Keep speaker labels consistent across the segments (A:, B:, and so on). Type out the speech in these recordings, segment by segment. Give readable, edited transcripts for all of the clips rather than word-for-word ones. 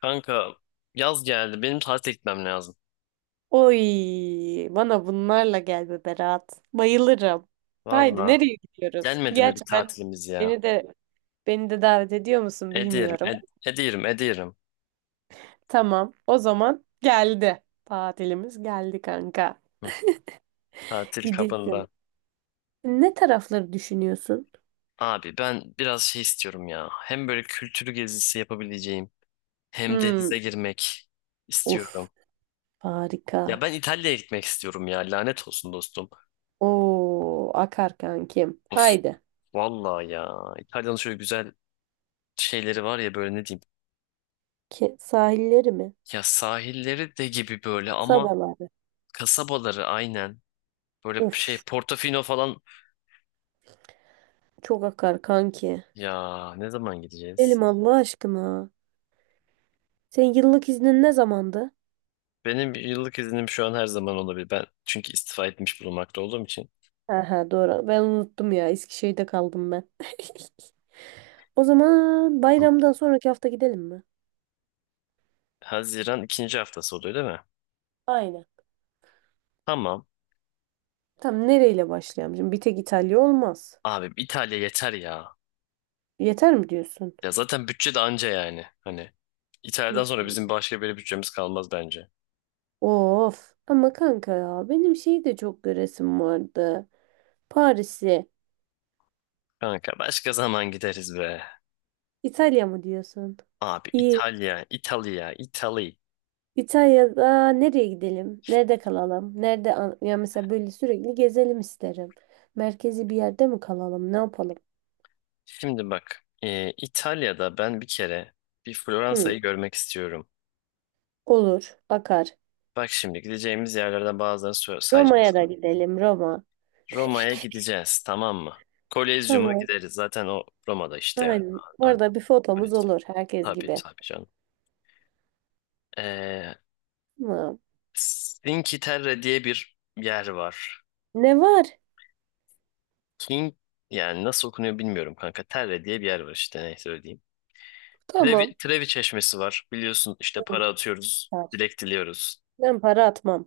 A: Kanka yaz geldi. Benim tatile gitmem lazım.
B: Oy, bana bunlarla gel be Berat. Bayılırım. Haydi
A: Valla.
B: nereye gidiyoruz?
A: Gelmedi mi bir
B: Gerçekten
A: tatilimiz ya?
B: beni de beni de davet ediyor musun
A: Ediyorum,
B: bilmiyorum.
A: ediyorum, ediyorum.
B: Tamam, o zaman geldi. Tatilimiz geldi kanka.
A: Hı, tatil kabında.
B: Gidilsin. Ne tarafları düşünüyorsun?
A: Abi ben biraz şey istiyorum ya. Hem böyle kültürü gezisi yapabileceğim hem
B: Hmm,
A: denize girmek
B: uf,
A: istiyorum.
B: harika.
A: Ya ben İtalya'ya gitmek istiyorum ya. Lanet olsun dostum.
B: Oo, akar kankim.
A: Of
B: Haydi.
A: valla ya. İtalya'nın şöyle güzel şeyleri var ya böyle ne diyeyim.
B: Ki, sahilleri mi?
A: Ya sahilleri de gibi böyle ama
B: Kasabaları.
A: kasabaları aynen. Böyle şey
B: Uf,
A: Portofino falan.
B: çok akar kanki.
A: Ya ne zaman gideceğiz?
B: Elim Allah aşkına. Senin yıllık iznin ne zamandı?
A: Benim yıllık iznim şu an her zaman olabilir. Ben çünkü istifa etmiş bulunmakta olduğum için.
B: Ha ha doğru. Ben unuttum ya. Eskişehir'de kaldım ben. O zaman
A: Hı.
B: bayramdan sonraki hafta gidelim mi?
A: Haziran ikinci haftası oluyor değil mi?
B: Aynen.
A: Tamam.
B: Tam nereyle başlayalım? Şimdi bir tek İtalya olmaz.
A: Abi İtalya yeter ya.
B: Yeter mi diyorsun?
A: Ya zaten bütçe de anca yani. Hani İtalya'dan sonra bizim
B: Hmm.
A: başka bir bütçemiz kalmaz bence.
B: Of. Ama kanka ya benim şeyi de çok göresim vardı. Paris'i.
A: Kanka başka zaman gideriz be.
B: İtalya mı diyorsun?
A: Abi
B: İyi.
A: İtalya, İtalya, İtalya.
B: İtalya'da nereye gidelim? Nerede kalalım? Ya mesela böyle sürekli gezelim isterim. Merkezi bir yerde mi kalalım? Ne yapalım?
A: Şimdi bak. İtalya'da ben bir kere bir
B: Hı,
A: Floransa'yı görmek istiyorum.
B: olur, akar.
A: Bak şimdi gideceğimiz yerlerden bazılarını sayacağım
B: Roma'ya da
A: sana.
B: gidelim, Roma.
A: Roma'ya gideceğiz, tamam mı? Kolezyum'a
B: Tamam.
A: gideriz. Zaten o Roma'da işte yani.
B: Aynen.
A: An-
B: Orada bir fotomuz
A: Kolezyum.
B: olur herkes
A: Tabii
B: gibi.
A: tabii canım. Ee,
B: Tamam.
A: Cinque Terre diye bir yer var.
B: Ne var?
A: King yani nasıl okunuyor bilmiyorum kanka. Terre diye bir yer var işte neyse öyle diyeyim. Trevi,
B: Tamam.
A: Trevi Çeşmesi var. Biliyorsun işte para atıyoruz.
B: Var.
A: Dilek diliyoruz.
B: Ben para atmam.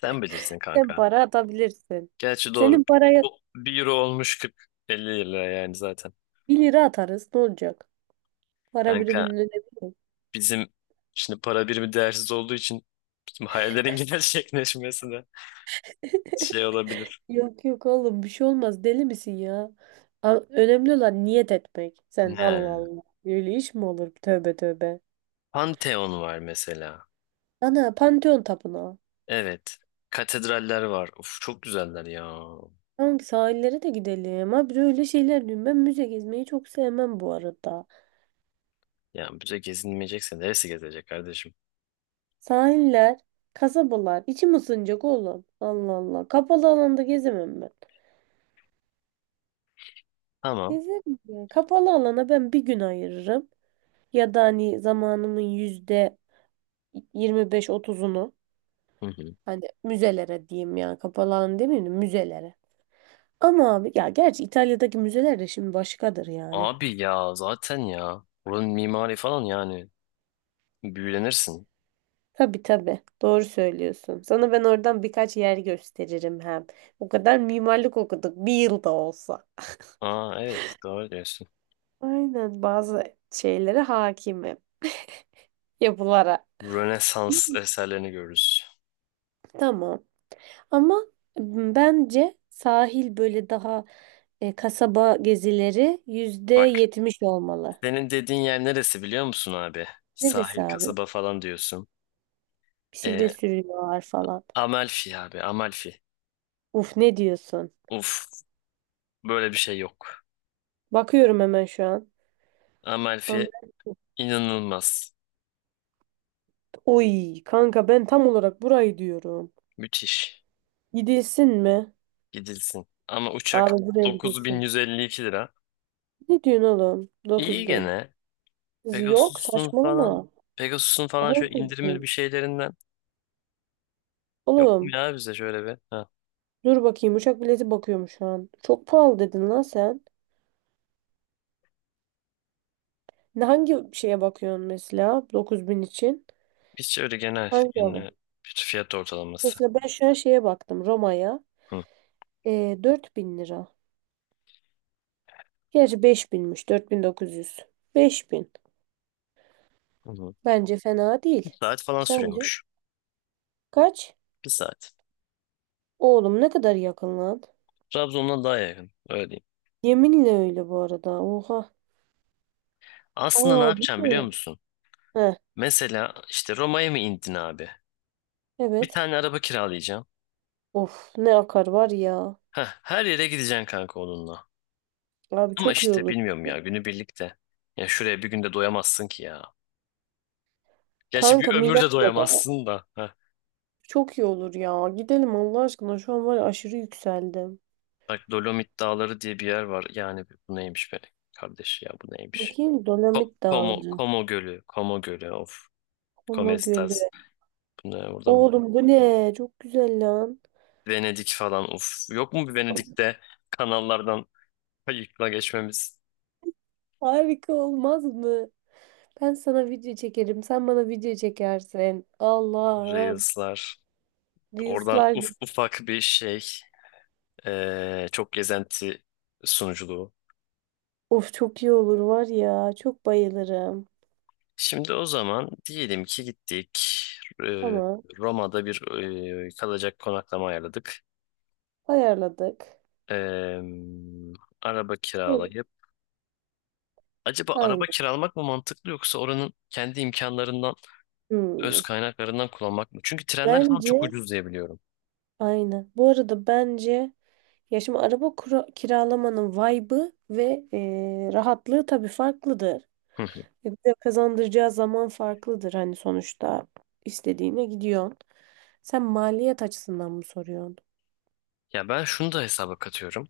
A: Sen bilirsin
B: Sen
A: kanka.
B: para atabilirsin.
A: Gerçi doğru.
B: Senin paraya
A: Bu bir euro olmuş kırk 50 lira yani zaten.
B: bir lira atarız. Ne olacak? Para
A: Kanka
B: biriminin önemi yok.
A: bizim şimdi para birimi değersiz olduğu için bizim hayallerin gerçekleşmesine şey olabilir.
B: Yok yok oğlum bir şey olmaz deli misin ya? Önemli olan niyet etmek.
A: He.
B: Sen Allah Allah. Öyle iş mi olur? Tövbe tövbe.
A: Pantheon var mesela.
B: Ana Pantheon Tapınağı.
A: Evet. Katedraller var. Uf, çok güzeller ya.
B: Hangi sahillere de gidelim. Abi öyle şeyler diyorum. Ben müze gezmeyi çok sevmem bu arada.
A: Ya bize gezinmeyecekse neresi gezecek kardeşim?
B: Sahiller, kasabalar. İçim ısınacak oğlum. Allah Allah. Kapalı alanda gezemem ben.
A: Tamam.
B: Gezerim ya. Kapalı alana ben bir gün ayırırım. Ya da hani zamanımın yüzde yirmi beş otuzunu.
A: Hı hı.
B: Hani müzelere diyeyim yani kapalı alan demeyelim müzelere. Ama abi ya gerçi İtalya'daki müzeler de şimdi başkadır yani.
A: Abi ya zaten ya. Buranın mimari falan yani. Büyülenirsin.
B: Tabii tabii doğru söylüyorsun. Sana ben oradan birkaç yer gösteririm hem. O kadar mimarlık okuduk bir yılda olsa.
A: Aa, evet, doğru diyorsun.
B: Aynen bazı şeylere hakimim yapılara.
A: Rönesans eserlerini görürüz.
B: Tamam ama bence sahil böyle daha kasaba gezileri yüzde
A: Bak,
B: yetmiş olmalı.
A: senin dediğin yer neresi biliyor musun abi?
B: Neresi
A: Sahil
B: abi?
A: kasaba falan diyorsun. Ee,
B: Bisiklet sürüyorlar falan.
A: Amalfi abi, Amalfi.
B: Uf ne diyorsun?
A: Uf, böyle bir şey yok.
B: Bakıyorum hemen şu an.
A: Amalfi
B: Ama-
A: inanılmaz.
B: Oy kanka ben tam olarak burayı diyorum.
A: Müthiş.
B: Gidilsin mi?
A: Gidilsin. Ama uçak
B: Abi buraya gidilsin.
A: 9152 lira.
B: Ne diyorsun oğlum?
A: İyi
B: 9.000.
A: gene.
B: Kız yok
A: Pegasus'un falan
B: saçmalama.
A: Pegasus'un falan
B: Daha
A: şöyle
B: ucuz
A: indirimli bir
B: bu.
A: şeylerinden yok mu
B: Oğlum
A: ya bize şöyle bir? Ha.
B: dur bakayım uçak bileti bakıyorum şu an. Çok pahalı dedin lan sen. Ne hangi şeye bakıyorsun mesela 9000 için?
A: Hiç öyle genel,
B: Hangi
A: genel
B: hava?
A: bir fiyat ortalaması.
B: Mesela ben şu an şeye baktım Roma'ya.
A: Hı.
B: Ee, 1.000 lira. Gerçi beş binmiş 4.900. 5.000.
A: Hı hı.
B: Bence fena
A: Bir
B: değil.
A: saat falan
B: Sence?
A: sürüyormuş.
B: Kaç?
A: Bir saat.
B: Oğlum ne kadar yakın lan.
A: Trabzon'dan daha yakın. Öyle diyeyim.
B: Yeminle öyle bu arada. Oha.
A: Aslında ne
B: Aa bu
A: yapacağım
B: ne?
A: biliyor musun?
B: Heh,
A: Mesela işte Roma'ya mı indin abi? Bir
B: evet.
A: tane araba kiralayacağım.
B: Of ne akar var ya.
A: Heh, her yere gideceksin kanka onunla.
B: Abi
A: Ama
B: çok iyi
A: işte
B: olur.
A: bilmiyorum ya, günü birlikte. Ya şuraya bir günde doyamazsın ki ya. Gerçi bir
B: Kanka
A: ömür de
B: Milano'da.
A: doyamazsın da. Heh.
B: Çok iyi olur ya. Gidelim Allah aşkına. Şu an var ya aşırı yükseldim.
A: Bak, Dolomit Dağları diye bir yer var. Yani bu neymiş be kardeş, ya bu neymiş?
B: Bakayım Dolomit Dağları.
A: Como Gölü. Como Gölü, of.
B: Koma Gölü.
A: Comestas. Bunlar orada mı?
B: Oğlum bu ne? Çok güzel lan.
A: Venedik falan, of. Yok mu bir Venedik'te kanallardan kayıkla geçmemiz?
B: Harika olmaz mı? Ben sana video çekerim. Sen bana video çekersin. Allah'ım.
A: Reels'lar. Oradan
B: Reels'lar
A: ufak bir şey. Çok gezenti sunuculuğu.
B: of çok iyi olur var ya. Çok bayılırım.
A: Şimdi o zaman diyelim ki gittik. Ee,
B: Ama
A: Roma'da bir kalacak konaklama ayarladık.
B: ayarladık.
A: Ee, araba
B: Hı,
A: kiralayıp. Acaba araba
B: aynen.
A: kiralamak mı mantıklı, yoksa oranın kendi imkanlarından, öz
B: Hmm.
A: kaynaklarından kullanmak mı? Çünkü trenler falan
B: Bence
A: çok ucuz diye biliyorum.
B: aynı. Bu arada bence ya şimdi araba kiralamanın vibe'ı ve rahatlığı tabii farklıdır.
A: Hı hı.
B: Bize kazandıracağı zaman farklıdır hani sonuçta istediğine gidiyorsun. Sen maliyet açısından mı soruyorsun?
A: Ya ben şunu da hesaba katıyorum.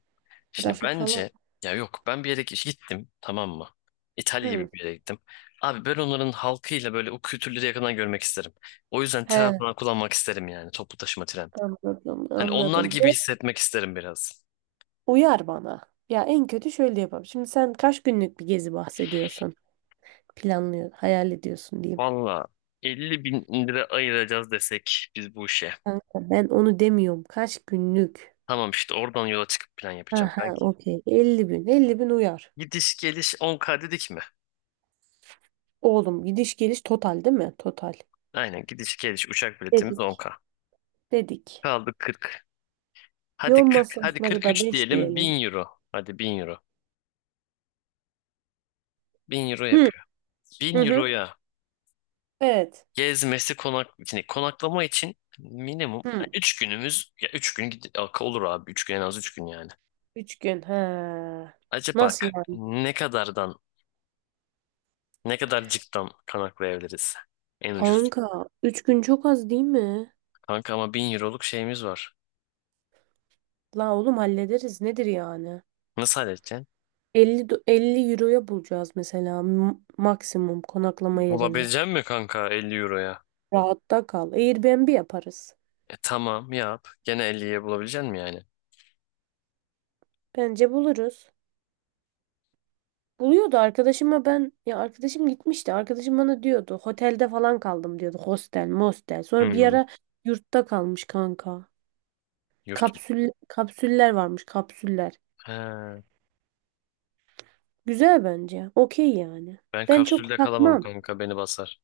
A: Şimdi
B: Trafik falan.
A: bence ya, yok, ben bir yere gittim, tamam mı? İtalya gibi
B: Hı.
A: bir yere gittim. Abi ben onların halkıyla böyle o kültürleri yakından görmek isterim. O yüzden tren
B: He,
A: falan kullanmak isterim, yani toplu taşıma, tren.
B: anladım,
A: Hani onlar
B: anladım.
A: gibi hissetmek isterim biraz.
B: Uyar bana. Ya en kötü şöyle yapalım. Şimdi sen kaç günlük bir gezi bahsediyorsun? Planlıyor, hayal ediyorsun diyeyim.
A: Valla 50 bin lira ayıracağız desek biz bu işe.
B: Kanka ben onu demiyorum. Kaç günlük?
A: Tamam işte oradan yola çıkıp plan yapacağım
B: Aha,
A: kanki.
B: okey. 50.000. 50.000 uyar.
A: Gidiş geliş 10K dedik mi?
B: Oğlum gidiş geliş total değil mi? Total.
A: Aynen, gidiş geliş uçak biletimiz
B: Dedik.
A: 10K.
B: Dedik.
A: Kaldı 40.
B: Yol
A: Hadi 40, hadi
B: masrafları da
A: 43
B: 5
A: diyelim
B: diyelim.
A: 1000 euro. Hadi 1000 euro. Bin euro
B: Hı
A: yapıyor.
B: hı.
A: Bin
B: Hı.
A: euroya
B: Evet.
A: gezmesi yani konaklama için minimum
B: Hı.
A: 3 günümüz, ya 3 gün olur abi, 3 gün, en az 3 gün yani.
B: 3 gün. Ha.
A: Acaba
B: Nasıl yani?
A: ne kadarcıktan konaklayabiliriz, en ucuz?
B: Kanka 3 gün çok az değil mi?
A: Kanka ama 1000 euroluk şeyimiz var.
B: La oğlum hallederiz. Nedir yani?
A: Nasıl halledeceksin?
B: 50 euroya bulacağız mesela maksimum konaklama yerine.
A: Bulabilecek mi kanka 50 euroya?
B: Rahatta kal. Airbnb yaparız.
A: E tamam, yap. Gene elliye bulabilecek mi yani?
B: Bence buluruz. Buluyordu arkadaşıma ben ya arkadaşım gitmişti. Arkadaşım bana diyordu otelde falan kaldım diyordu. Hostel, mostel. Sonra bir
A: Hmm.
B: ara yurtta kalmış kanka.
A: Yurt mu?
B: Kapsüller varmış, kapsüller.
A: He,
B: Güzel bence. Okey yani.
A: ben
B: Ben çok
A: kapsülde kalamam
B: takmam.
A: kanka, beni basar.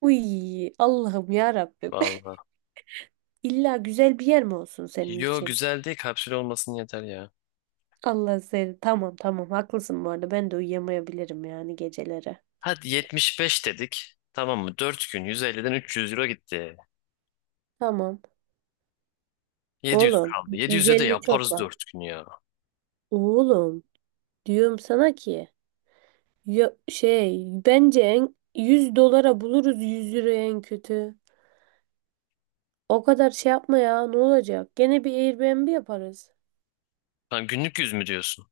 B: Uy Allah'ım ya Rabbim.
A: Vallahi.
B: İlla güzel bir yer mi olsun senin
A: Yo,
B: için?
A: güzel değil, kapsül olmasın yeter ya.
B: Allah seni. Tamam tamam haklısın bu arada. Ben de uyuyamayabilirim yani geceleri.
A: Hadi 75 dedik. Tamam mı? 4 gün 150'den 300 euro gitti.
B: Tamam.
A: 700
B: Oğlum
A: kaldı. 700'e de
B: 150 çok
A: yaparız
B: var.
A: 4 gün ya.
B: Oğlum diyorum sana ki ya, şey bence en, 100 dolara buluruz 100 liraya en kötü. O kadar şey yapma ya ne olacak? Gene bir Airbnb yaparız.
A: Lan günlük 100 mü diyorsun?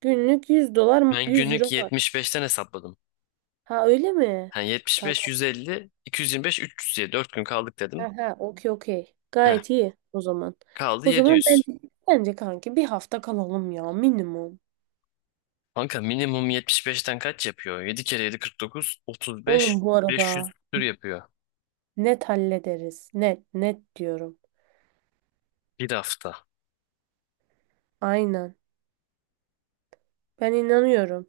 B: Günlük 100 dolar
A: Ben
B: 100
A: günlük
B: euro var.
A: 75'ten hesapladım.
B: Ha öyle mi?
A: Yani 75,
B: Tamam.
A: 150, 225, 300 diye 4 gün kaldık dedim.
B: Ha ha okey okey.
A: Heh,
B: Gayet iyi o zaman.
A: kaldı
B: O zaman
A: 700.
B: bence kanki bir hafta kalalım ya minimum.
A: Kanka minimum 75'ten kaç yapıyor? 7 kere 7 49,
B: Oğlum
A: 35,
B: bu
A: 500
B: arada
A: tür yapıyor.
B: net hallederiz. Net, net diyorum.
A: Bir hafta.
B: Aynen. Ben inanıyorum.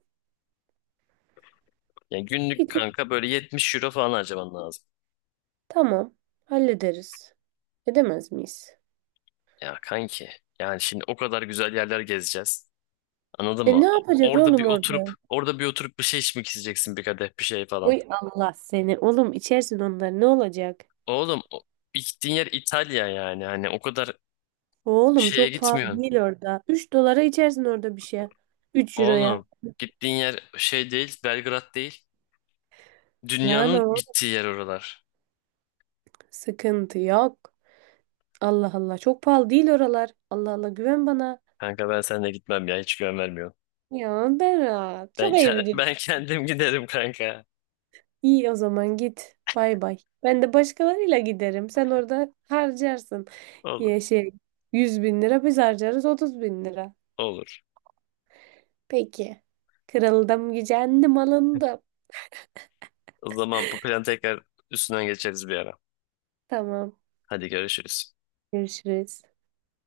A: Yani
B: Bir
A: günlük
B: tık
A: kanka böyle 70 euro falan harcaman lazım.
B: tamam hallederiz. Edemez miyiz?
A: Ya kanki. Yani şimdi o kadar güzel yerler gezeceğiz. Anladın
B: E
A: mı?
B: ne yapacağız
A: Orada bir
B: oğlum
A: oturup
B: orada?
A: bir şey içmek isteyeceksin, bir kadeh bir şey falan.
B: Uy Allah seni. Oğlum içersin onları ne olacak?
A: Oğlum gittiğin yer İtalya, yani hani o kadar
B: Oğlum
A: şeye
B: çok pahalı
A: gitmiyorsun.
B: değil orada. 3 dolara içersin orada bir şey. 3 euroya.
A: Oğlum gittiğin yer şey değil, Belgrad değil.
B: Lan
A: Dünyanın
B: o
A: gittiği yer oralar.
B: sıkıntı yok. Allah Allah çok pahalı değil oralar. Allah Allah güven bana.
A: Kanka ben seninle gitmem ya, hiç güven vermiyorum.
B: Ya Berat çok ayıp.
A: Ben kendim giderim kanka.
B: İyi o zaman git. Bay bay. Ben de başkalarıyla giderim. Sen orada harcarsın.
A: Olur.
B: Ya şey 100.000 lira biz harcarız 30.000 lira.
A: Olur.
B: Peki. Kırıldım, gücendim, alındım.
A: O zaman bu planı tekrar üstünden geçeriz bir ara.
B: Tamam.
A: Hadi görüşürüz.
B: Görüşürüz.